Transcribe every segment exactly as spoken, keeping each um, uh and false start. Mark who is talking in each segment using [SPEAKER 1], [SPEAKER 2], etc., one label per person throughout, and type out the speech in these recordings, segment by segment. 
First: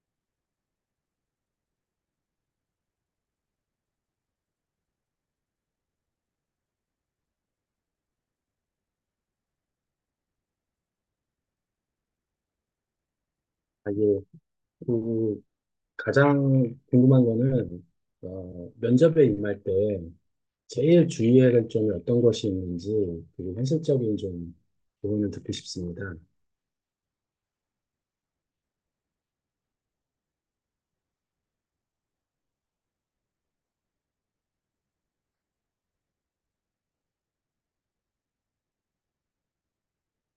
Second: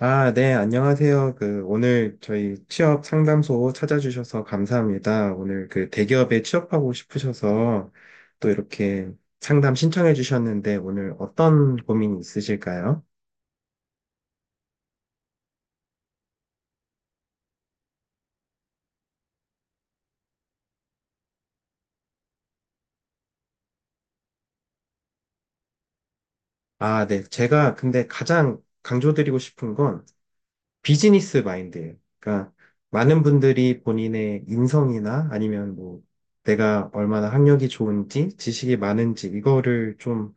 [SPEAKER 1] 아, 네, 안녕하세요. 그, 오늘 저희 취업 상담소 찾아주셔서 감사합니다. 오늘 그 대기업에 취업하고 싶으셔서 또 이렇게 상담 신청해 주셨는데 오늘 어떤 고민이 있으실까요?
[SPEAKER 2] 아, 예. 그 가장 궁금한 거는 어, 면접에 임할 때 제일 주의해야 할 점이 어떤 것이 있는지, 그리고 현실적인 좀 조언을 듣고 싶습니다.
[SPEAKER 1] 아, 네. 제가 근데 가장 강조드리고 싶은 건 비즈니스 마인드예요. 그러니까 많은 분들이 본인의 인성이나 아니면 뭐 내가 얼마나 학력이 좋은지, 지식이 많은지 이거를 좀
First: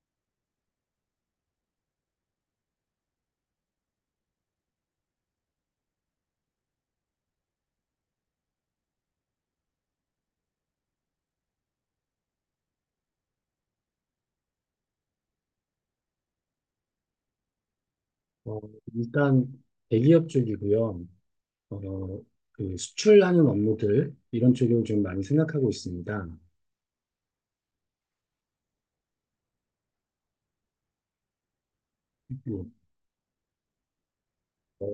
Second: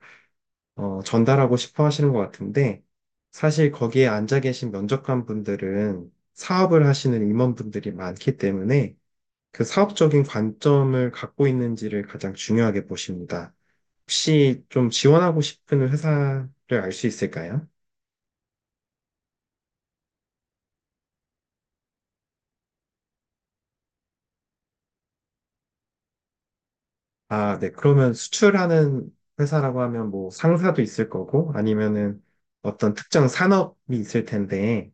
[SPEAKER 1] 어, 전달하고 싶어 하시는 것 같은데, 사실 거기에 앉아 계신 면접관 분들은 사업을 하시는 임원분들이 많기 때문에 그 사업적인 관점을 갖고 있는지를 가장 중요하게 보십니다. 혹시 좀 지원하고 싶은 회사를 알 수 있을까요?
[SPEAKER 2] 어, 일단 대기업 쪽이고요. 어, 그 수출하는 업무들 이런 쪽을 좀 많이 생각하고 있습니다.
[SPEAKER 1] 아, 네. 그러면 수출하는 회사라고 하면 뭐 상사도 있을 거고 아니면은
[SPEAKER 2] 뭐,
[SPEAKER 1] 어떤 특정 산업이 있을
[SPEAKER 2] 어,
[SPEAKER 1] 텐데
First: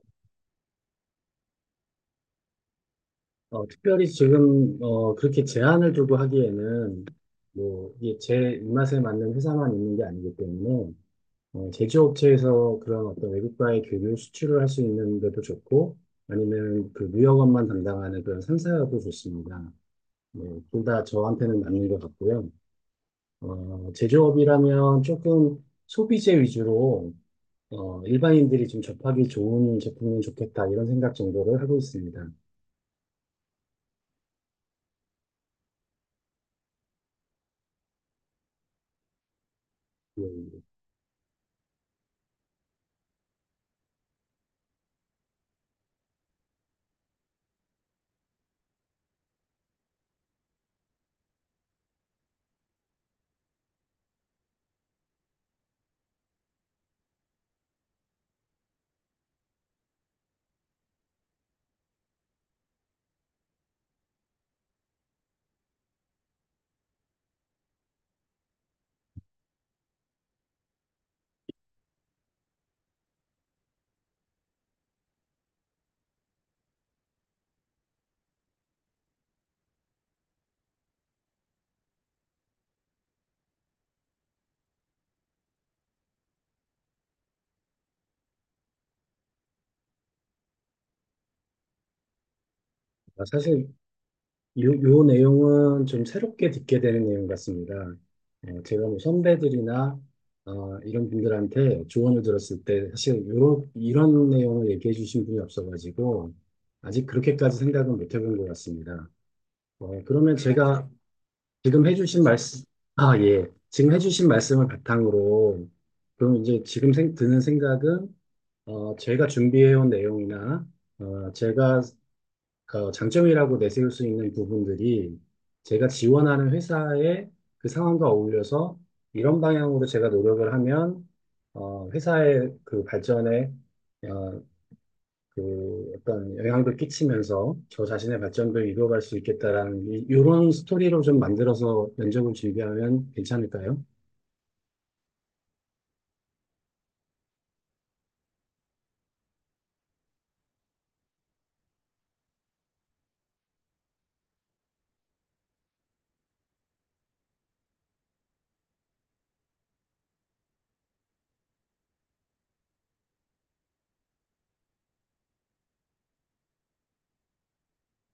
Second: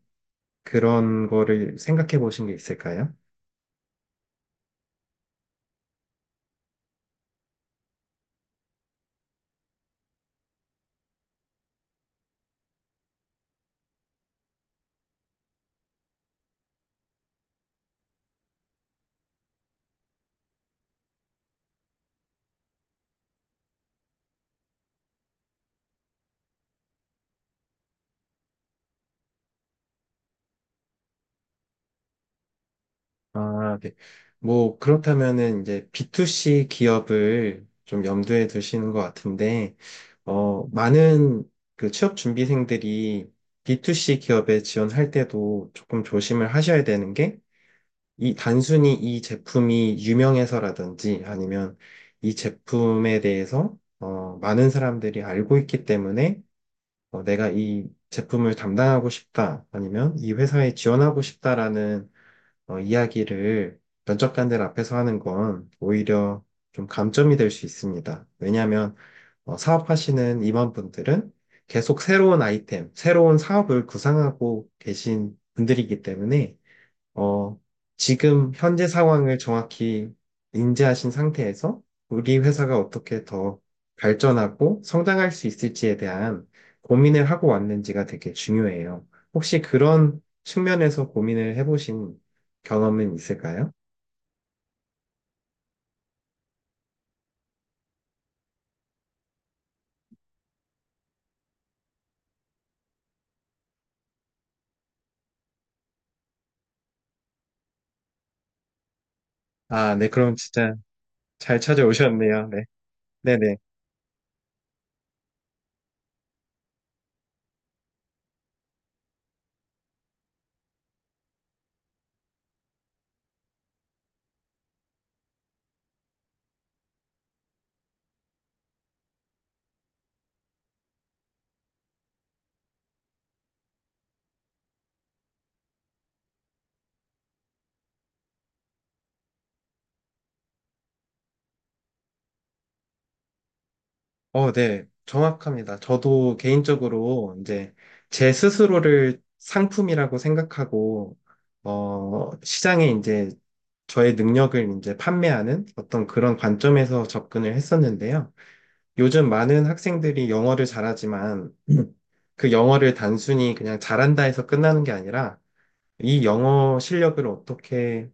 [SPEAKER 1] 그런 거를 생각해 보신 게 있을까요?
[SPEAKER 2] 어, 특별히 지금 어, 그렇게 제한을 두고 하기에는 뭐 이게 제 입맛에 맞는 회사만 있는 게 아니기 때문에, 어, 제조업체에서 그런 어떤 외국과의 교류 수출을 할 수 있는 데도 좋고, 아니면 그 무역업만 담당하는 그런 상사도 좋습니다. 네, 둘다 저한테는 맞는 것 같고요. 어, 제조업이라면 조금 소비재 위주로 어, 일반인들이 좀 접하기 좋은 제품은 좋겠다 이런 생각 정도를 하고 있습니다.
[SPEAKER 1] 아, 네. 뭐, 그렇다면은 이제 비투씨 기업을 좀 염두에 두시는 것 같은데,
[SPEAKER 2] 예,
[SPEAKER 1] 어, 많은 그 취업 준비생들이 비투씨 기업에 지원할 때도 조금 조심을 하셔야 되는 게, 이 단순히 이 제품이 유명해서라든지 아니면 이 제품에 대해서 어, 많은 사람들이 알고 있기 때문에 어, 내가 이 제품을 담당하고 싶다 아니면 이 회사에 지원하고 싶다라는 어, 이야기를 면접관들 앞에서 하는 건 오히려 좀 감점이 될 수 있습니다. 왜냐하면 어, 사업하시는 임원분들은 계속 새로운 아이템, 새로운 사업을 구상하고 계신 분들이기 때문에 어, 지금 현재 상황을 정확히 인지하신 상태에서 우리 회사가 어떻게 더 발전하고 성장할 수 있을지에 대한 고민을 하고 왔는지가 되게 중요해요. 혹시 그런 측면에서 고민을 해보신 경험은
[SPEAKER 2] 아, 사실
[SPEAKER 1] 있을까요?
[SPEAKER 2] 요, 요 내용은 좀 새롭게 듣게 되는 내용 같습니다. 어, 제가 뭐 선배들이나 어, 이런 분들한테 조언을 들었을 때 사실 요런, 이런 내용을 얘기해 주신 분이 없어가지고 아직 그렇게까지 생각은 못 해본 것 같습니다. 어,
[SPEAKER 1] 아, 네, 그럼
[SPEAKER 2] 그러면
[SPEAKER 1] 진짜
[SPEAKER 2] 제가
[SPEAKER 1] 잘
[SPEAKER 2] 지금 해주신
[SPEAKER 1] 찾아오셨네요. 네,
[SPEAKER 2] 말씀, 아, 예.
[SPEAKER 1] 네네.
[SPEAKER 2] 지금 해주신 말씀을 바탕으로 그럼 이제 지금 생- 드는 생각은, 어, 제가 준비해온 내용이나 어, 제가 어, 장점이라고 내세울 수 있는 부분들이 제가 지원하는 회사의 그 상황과 어울려서 이런 방향으로 제가 노력을 하면, 어, 회사의 그 발전에 어, 그 어떤 영향도 끼치면서 저 자신의 발전도 이루어갈 수 있겠다라는 이- 이런 스토리로 좀 만들어서 면접을 준비하면 괜찮을까요?
[SPEAKER 1] 어, 네, 정확합니다. 저도 개인적으로 이제 제 스스로를 상품이라고 생각하고, 어, 시장에 이제 저의 능력을 이제 판매하는 어떤 그런 관점에서 접근을 했었는데요. 요즘 많은 학생들이 영어를 잘하지만 그 영어를 단순히 그냥 잘한다 해서 끝나는 게 아니라 이 영어 실력을 어떻게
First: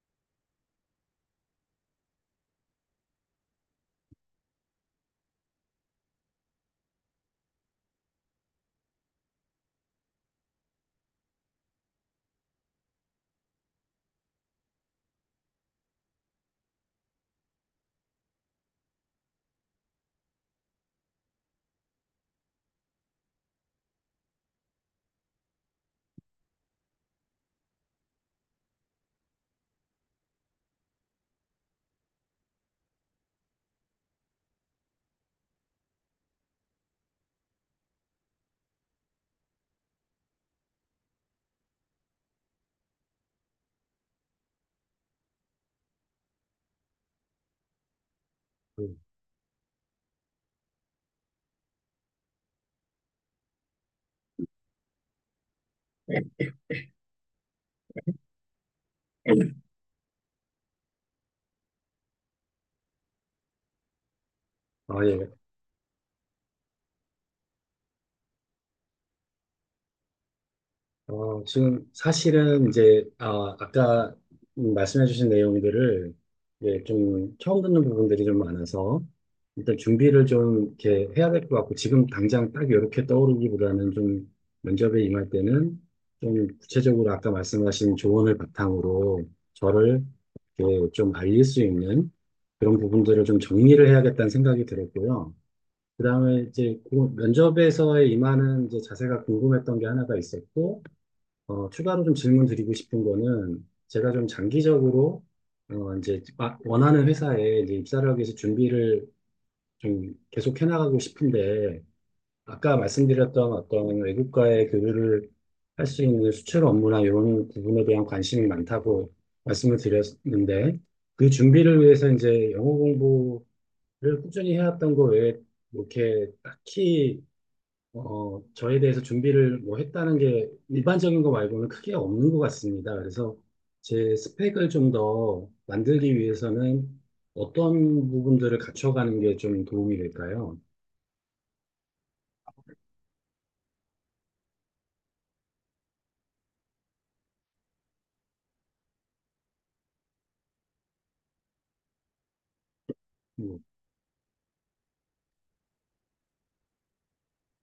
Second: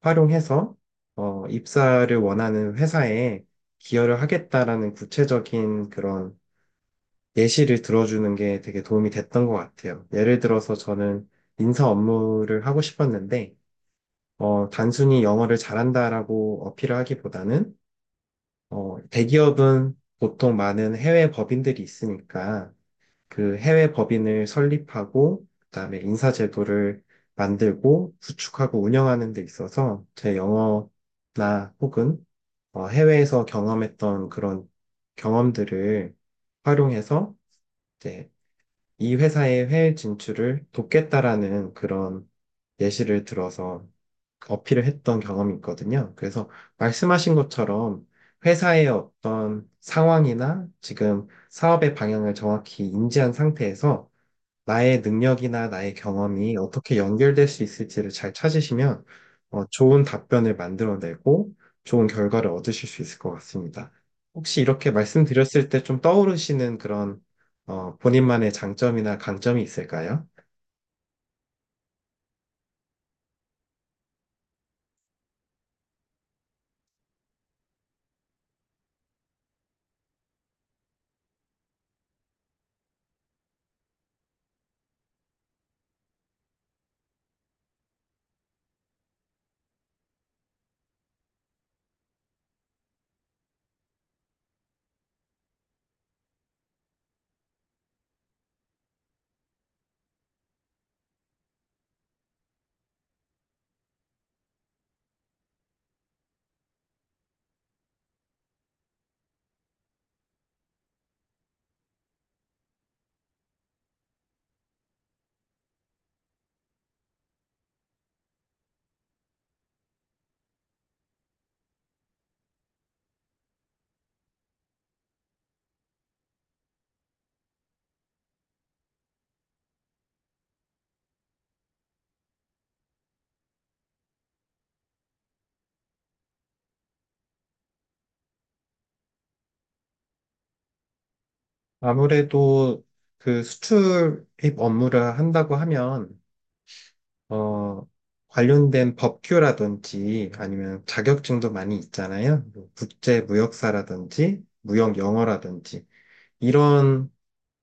[SPEAKER 1] 활용해서 어, 입사를 원하는 회사에 기여를 하겠다라는 구체적인 그런 예시를 들어주는 게 되게 도움이 됐던 것 같아요. 예를 들어서 저는 인사 업무를 하고 싶었는데, 어, 단순히 영어를 잘한다라고 어필을 하기보다는, 어, 대기업은 보통 많은 해외 법인들이 있으니까, 그 해외 법인을 설립하고, 그다음에 인사 제도를 만들고, 구축하고 운영하는 데 있어서 제 영어나 혹은 어, 해외에서 경험했던 그런 경험들을 활용해서 이제 이 회사의 해외 진출을 돕겠다라는 그런 예시를 들어서 어필을 했던 경험이 있거든요. 그래서 말씀하신 것처럼 회사의
[SPEAKER 2] 음.
[SPEAKER 1] 어떤 상황이나 지금 사업의 방향을 정확히 인지한 상태에서 나의 능력이나 나의 경험이 어떻게 연결될 수 있을지를 잘 찾으시면 어, 좋은 답변을 만들어내고 좋은 결과를 얻으실 수 있을 것 같습니다. 혹시 이렇게
[SPEAKER 2] 아, 예,
[SPEAKER 1] 말씀드렸을 때 좀 떠오르시는 그런 어, 본인만의 장점이나 강점이 있을까요?
[SPEAKER 2] 어, 지금 사실은 이제 아, 아까 말씀해주신 내용들을 이제 좀 처음 듣는 부분들이 좀 많아서, 일단 준비를 좀 이렇게 해야 될 것 같고, 지금 당장 딱 이렇게 떠오르기보다는 좀 면접에 임할 때는 좀 구체적으로 아까 말씀하신 조언을 바탕으로 저를 이렇게 좀 알릴 수 있는 그런 부분들을 좀 정리를 해야겠다는 생각이 들었고요. 그다음에 이제 그 면접에서의 임하는 이제 자세가 궁금했던 게 하나가 있었고. 어, 추가로 좀 질문 드리고 싶은 거는 제가 좀 장기적으로 어, 이제 마- 원하는 회사에 이제 입사를 하기 위해서 준비를 좀 계속 해나가고 싶은데, 아까 말씀드렸던 어떤 외국과의 교류를 할 수 있는 수출 업무나 이런 부분에 대한 관심이 많다고 말씀을 드렸는데, 그 준비를 위해서 이제 영어 공부를 꾸준히 해왔던 거 외에 뭐 이렇게 딱히 어, 저에 대해서 준비를 뭐 했다는 게 일반적인 거 말고는 크게 없는 것 같습니다. 그래서 제 스펙을 좀 더 만들기 위해서는 어떤 부분들을 갖춰가는 게 좀 도움이 될까요?
[SPEAKER 1] 아무래도 그 수출입 업무를 한다고 하면 어, 관련된 법규라든지 아니면 자격증도 많이 있잖아요. 뭐 국제
[SPEAKER 2] 뭐,
[SPEAKER 1] 무역사라든지 무역 영어라든지 이런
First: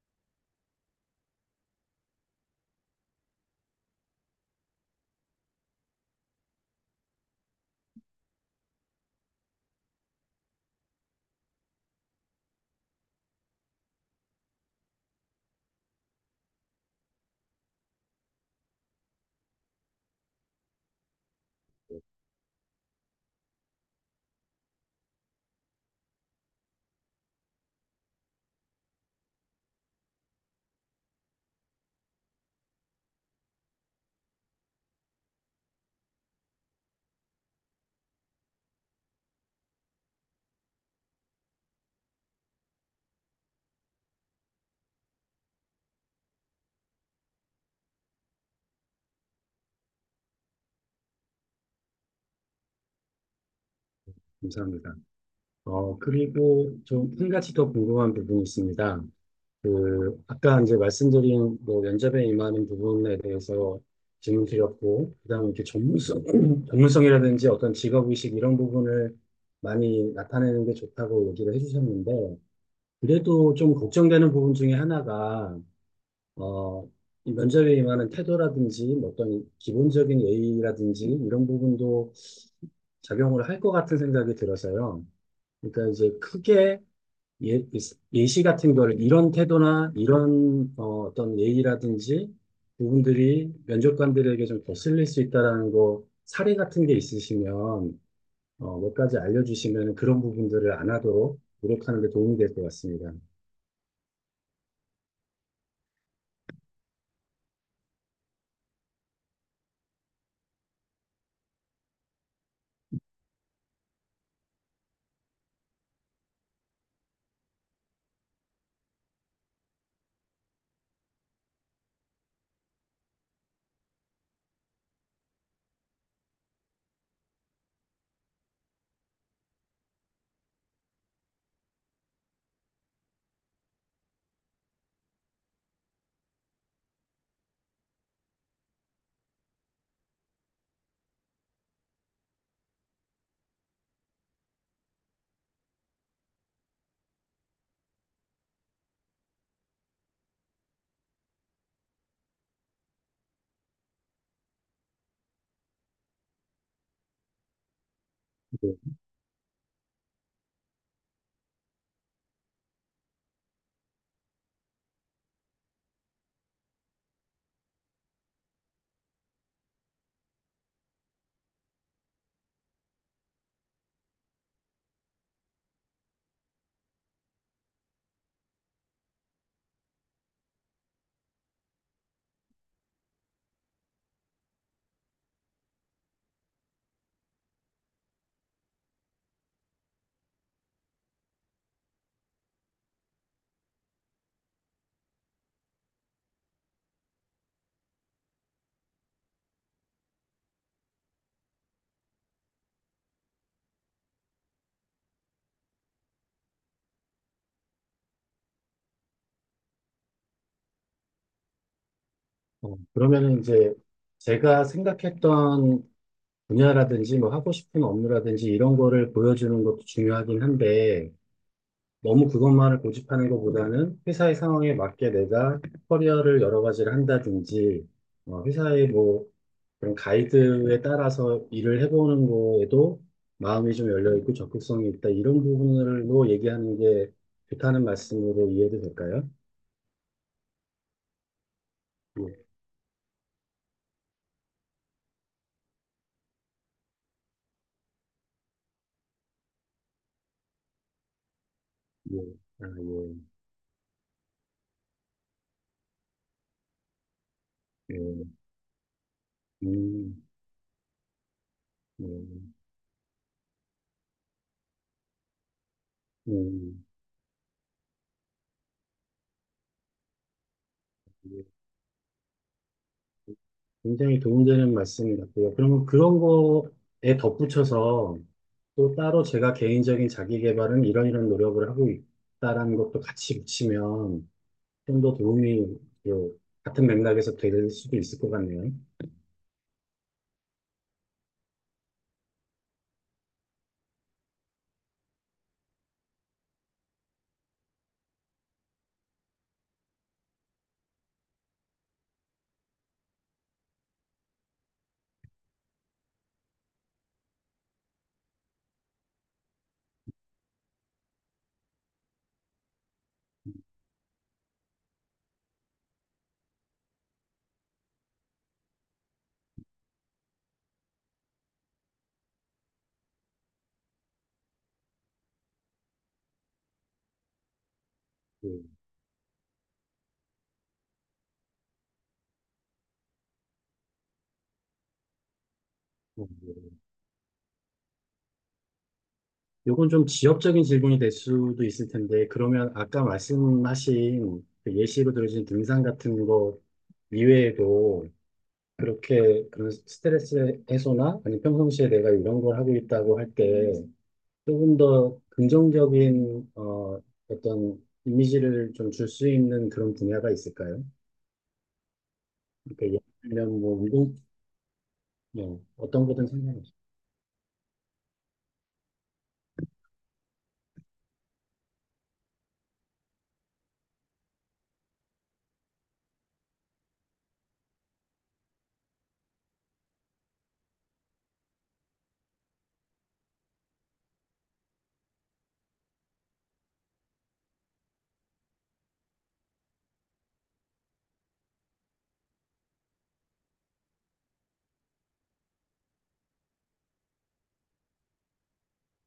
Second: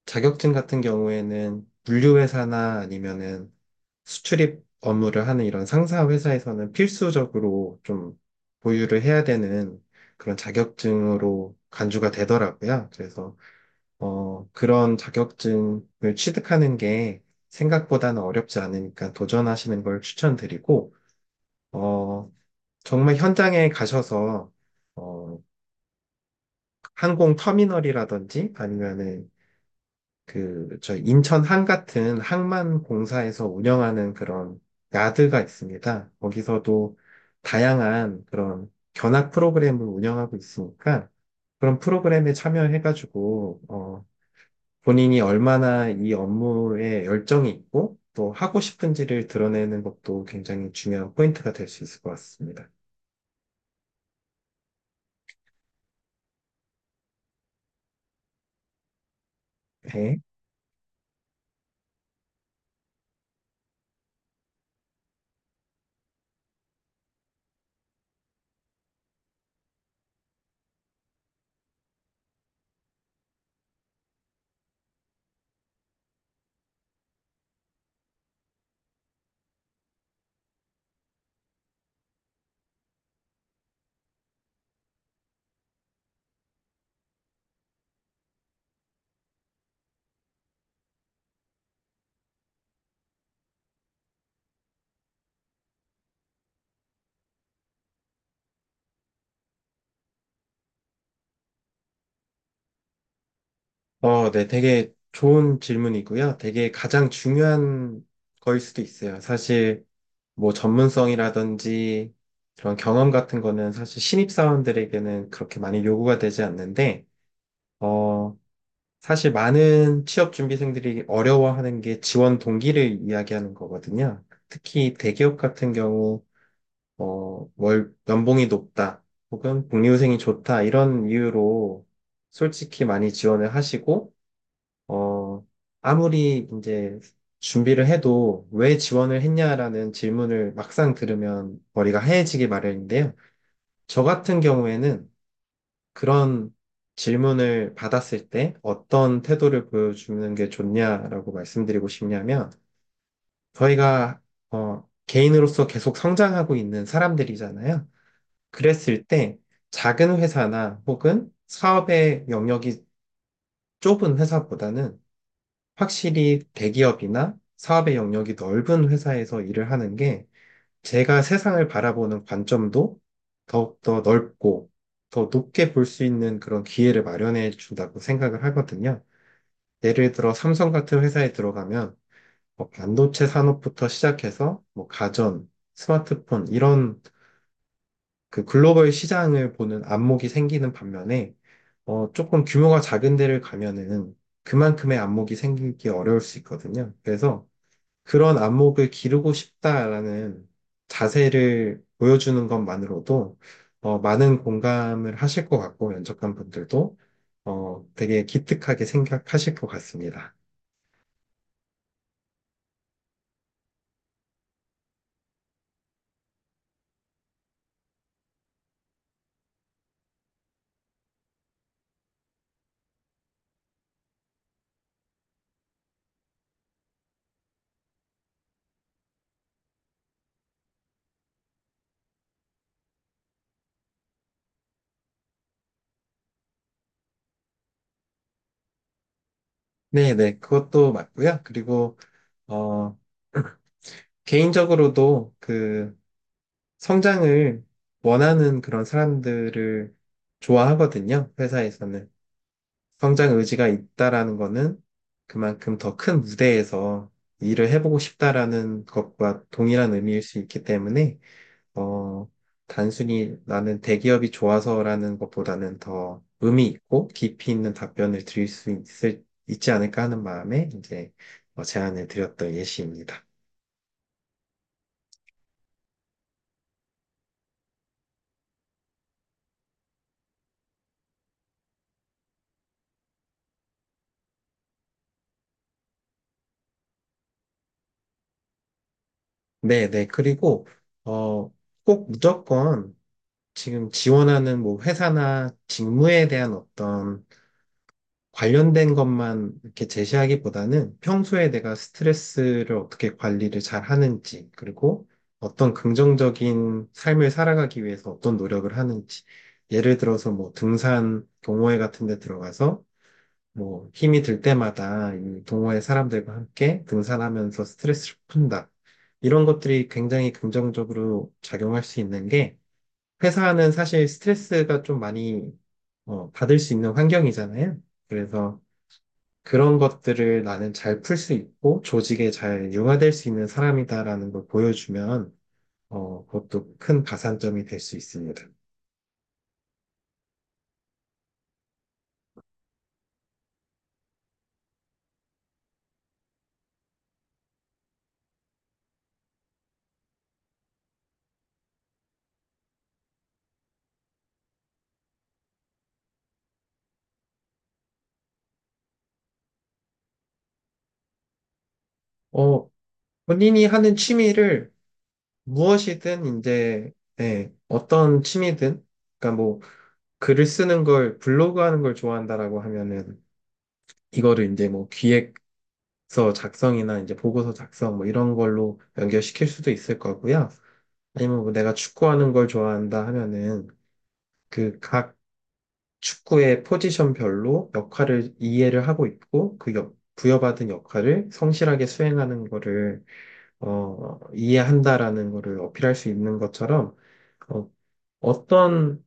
[SPEAKER 1] 자격증 같은 경우에는 물류회사나 아니면은 수출입 업무를 하는 이런 상사 회사에서는 필수적으로 좀 보유를 해야 되는 그런 자격증으로 간주가 되더라고요. 그래서 어, 그런 자격증을 취득하는 게 생각보다는 어렵지 않으니까 도전하시는 걸 추천드리고 어, 정말 현장에 가셔서 어, 항공 터미널이라든지 아니면은 그, 저 인천 항 같은 항만 공사에서 운영하는 그런 야드가 있습니다. 거기서도 다양한 그런 견학 프로그램을 운영하고 있으니까 그런 프로그램에 참여해가지고, 어, 본인이 얼마나 이 업무에 열정이 있고 또 하고 싶은지를 드러내는 것도 굉장히 중요한 포인트가 될 수 있을 것 같습니다.
[SPEAKER 2] 감사합니다. 어, 그리고 좀 한 가지 더 궁금한 부분이 있습니다.
[SPEAKER 1] 네.
[SPEAKER 2] 그 아까 이제 말씀드린 뭐 면접에 임하는 부분에 대해서 질문 드렸고, 그다음에 이렇게 전문성 전문성이라든지 어떤 직업 의식 이런 부분을 많이 나타내는 게 좋다고 얘기를 해주셨는데, 그래도 좀 걱정되는 부분 중에 하나가 어, 이 면접에 임하는 태도라든지 뭐 어떤 기본적인 예의라든지 이런 부분도 작용을 할 것 같은 생각이 들어서요. 그러니까 이제 크게 예, 예시 같은 거를 이런 태도나 이런 어, 어떤 예의라든지 부분들이 면접관들에게 좀 거슬릴 수 있다라는 거 사례 같은 게 있으시면 어, 몇 가지 알려주시면 그런 부분들을 안 하도록 노력하는 데 도움이 될 것 같습니다.
[SPEAKER 1] 어, 네. 되게 좋은 질문이고요. 되게 가장 중요한 거일 수도 있어요. 사실 뭐 전문성이라든지 그런 경험 같은 거는 사실 신입사원들에게는 그렇게 많이 요구가 되지 않는데, 어, 사실 많은 취업준비생들이 어려워하는 게 지원 동기를 이야기하는 거거든요. 특히 대기업 같은 경우, 어, 월, 연봉이 높다, 혹은 복리후생이 좋다, 이런 이유로 솔직히 많이 지원을 하시고, 어, 아무리 이제 준비를 해도 왜 지원을 했냐라는 질문을 막상 들으면 머리가 하얘지기 마련인데요. 저 같은 경우에는 그런 질문을 받았을 때 어떤 태도를 보여주는 게 좋냐라고 말씀드리고 싶냐면 저희가 어, 개인으로서 계속 성장하고 있는 사람들이잖아요.
[SPEAKER 2] 네.
[SPEAKER 1] 그랬을 때 작은 회사나 혹은 사업의 영역이 좁은 회사보다는 확실히 대기업이나 사업의 영역이 넓은 회사에서 일을 하는 게 제가 세상을 바라보는 관점도 더욱더 넓고 더 높게 볼 수 있는 그런 기회를 마련해 준다고 생각을 하거든요. 예를 들어 삼성 같은 회사에 들어가면 뭐 반도체 산업부터 시작해서 뭐 가전, 스마트폰 이런 그 글로벌 시장을 보는 안목이 생기는 반면에 어, 조금 규모가 작은 데를 가면은 그만큼의 안목이 생기기 어려울 수 있거든요. 그래서 그런 안목을 기르고 싶다라는 자세를 보여주는 것만으로도 어, 많은 공감을 하실 것 같고 면접관 분들도 어, 되게 기특하게 생각하실 것 같습니다.
[SPEAKER 2] 어, 그러면은 이제 제가 생각했던 분야라든지 뭐 하고 싶은 업무라든지 이런 거를 보여주는 것도 중요하긴 한데, 너무 그것만을 고집하는 것보다는 회사의 상황에 맞게 내가 커리어를 여러 가지를 한다든지, 어, 회사의 뭐 그런 가이드에 따라서 일을 해보는 거에도 마음이 좀 열려있고 적극성이 있다. 이런 부분으로 얘기하는 게 좋다는 말씀으로 이해도 될까요?
[SPEAKER 1] 네, 네, 그것도 맞고요. 그리고
[SPEAKER 2] 예,
[SPEAKER 1] 어, 개인적으로도 그 성장을 원하는 그런 사람들을 좋아하거든요. 회사에서는.
[SPEAKER 2] 예, 아,
[SPEAKER 1] 성장 의지가 있다라는 거는 그만큼 더 큰 무대에서 일을
[SPEAKER 2] 예,
[SPEAKER 1] 해보고
[SPEAKER 2] 예,
[SPEAKER 1] 싶다라는 것과 동일한 의미일
[SPEAKER 2] 음,
[SPEAKER 1] 수 있기 때문에,
[SPEAKER 2] 예,
[SPEAKER 1] 어, 단순히 나는 대기업이 좋아서라는 것보다는 더 의미
[SPEAKER 2] 음,
[SPEAKER 1] 있고 깊이 있는 답변을 드릴 수 있을, 있지 않을까 하는 마음에 이제
[SPEAKER 2] 예.
[SPEAKER 1] 어, 제안을 드렸던 예시입니다.
[SPEAKER 2] 굉장히 도움되는 말씀 같고요. 그러면 그런 거에 덧붙여서 또 따로 제가 개인적인 자기 개발은 이런 이런 노력을 하고 있다라는 것도 같이 붙이면 좀 더 도움이 그 같은 맥락에서 될 수도 있을 것 같네요.
[SPEAKER 1] 네, 네. 그리고, 어, 꼭 무조건 지금 지원하는 뭐 회사나 직무에 대한 어떤 관련된 것만 이렇게 제시하기보다는 평소에 내가 스트레스를 어떻게 관리를 잘 하는지, 그리고 어떤 긍정적인 삶을 살아가기 위해서 어떤 노력을 하는지. 예를 들어서 뭐 등산 동호회 같은 데 들어가서 뭐 힘이 들 때마다 이 동호회 사람들과 함께 등산하면서 스트레스를 푼다. 이런 것들이 굉장히 긍정적으로 작용할 수 있는 게 회사는 사실 스트레스가 좀 많이 어, 받을 수 있는 환경이잖아요. 그래서
[SPEAKER 2] 그,
[SPEAKER 1] 그런 것들을 나는 잘 풀 수 있고 조직에 잘 융화될 수 있는 사람이다라는 걸 보여주면 어,
[SPEAKER 2] 어,
[SPEAKER 1] 그것도
[SPEAKER 2] 예.
[SPEAKER 1] 큰 가산점이 될 수 있습니다.
[SPEAKER 2] 요건 좀 지역적인 질문이 될 수도 있을 텐데, 그러면 아까 말씀하신 그 예시로 들으신 등산 같은 거 이외에도 그렇게 그런 스트레스 해소나, 아니 평상시에 내가 이런 걸 하고 있다고 할때 조금 더 긍정적인 어, 어떤 이미지를 좀 줄 수 있는 그런 분야가 있을까요?
[SPEAKER 1] 어,
[SPEAKER 2] 그러니까 예를 들면
[SPEAKER 1] 본인이
[SPEAKER 2] 뭐
[SPEAKER 1] 하는
[SPEAKER 2] 운동,
[SPEAKER 1] 취미를
[SPEAKER 2] 네, 어떤 거든
[SPEAKER 1] 무엇이든
[SPEAKER 2] 상관없어요.
[SPEAKER 1] 이제 네, 어떤 취미든 그러니까 뭐 글을 쓰는 걸 블로그 하는 걸 좋아한다라고 하면은 이거를 이제 뭐 기획서 작성이나 이제 보고서 작성 뭐 이런 걸로 연결시킬 수도 있을 거고요. 아니면 뭐 내가 축구하는 걸 좋아한다 하면은 그각 축구의 포지션별로 역할을 이해를 하고 있고 그 역- 부여받은 역할을 성실하게 수행하는 거를 어, 이해한다라는 거를 어필할 수 있는 것처럼 어, 어떤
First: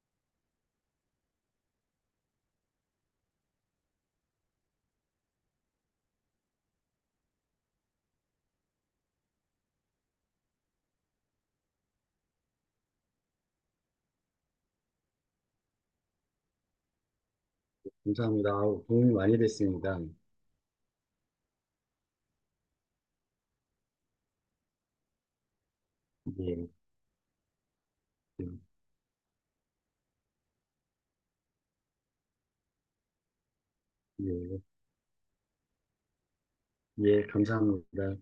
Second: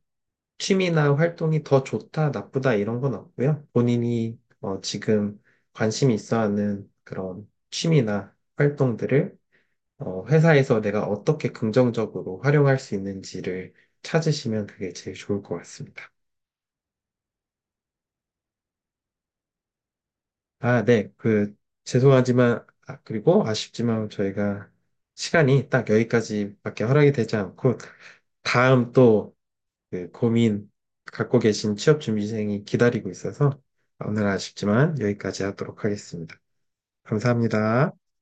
[SPEAKER 1] 취미나 활동이 더 좋다, 나쁘다 이런 건 없고요. 본인이 어, 지금 관심이 있어 하는 그런 취미나 활동들을 어, 회사에서 내가 어떻게 긍정적으로 활용할 수 있는지를 찾으시면 그게 제일 좋을 것 같습니다.
[SPEAKER 2] 감사합니다. 아우, 도움이 많이 됐습니다.
[SPEAKER 1] 아, 네. 그, 죄송하지만, 아, 그리고 아쉽지만 저희가 시간이 딱
[SPEAKER 2] 예,
[SPEAKER 1] 여기까지밖에 허락이 되지 않고,
[SPEAKER 2] 예,
[SPEAKER 1] 다음 또 그 고민 갖고 계신 취업준비생이 기다리고 있어서, 오늘
[SPEAKER 2] 예,
[SPEAKER 1] 아쉽지만 여기까지 하도록 하겠습니다.
[SPEAKER 2] 예,
[SPEAKER 1] 감사합니다.
[SPEAKER 2] 감사합니다.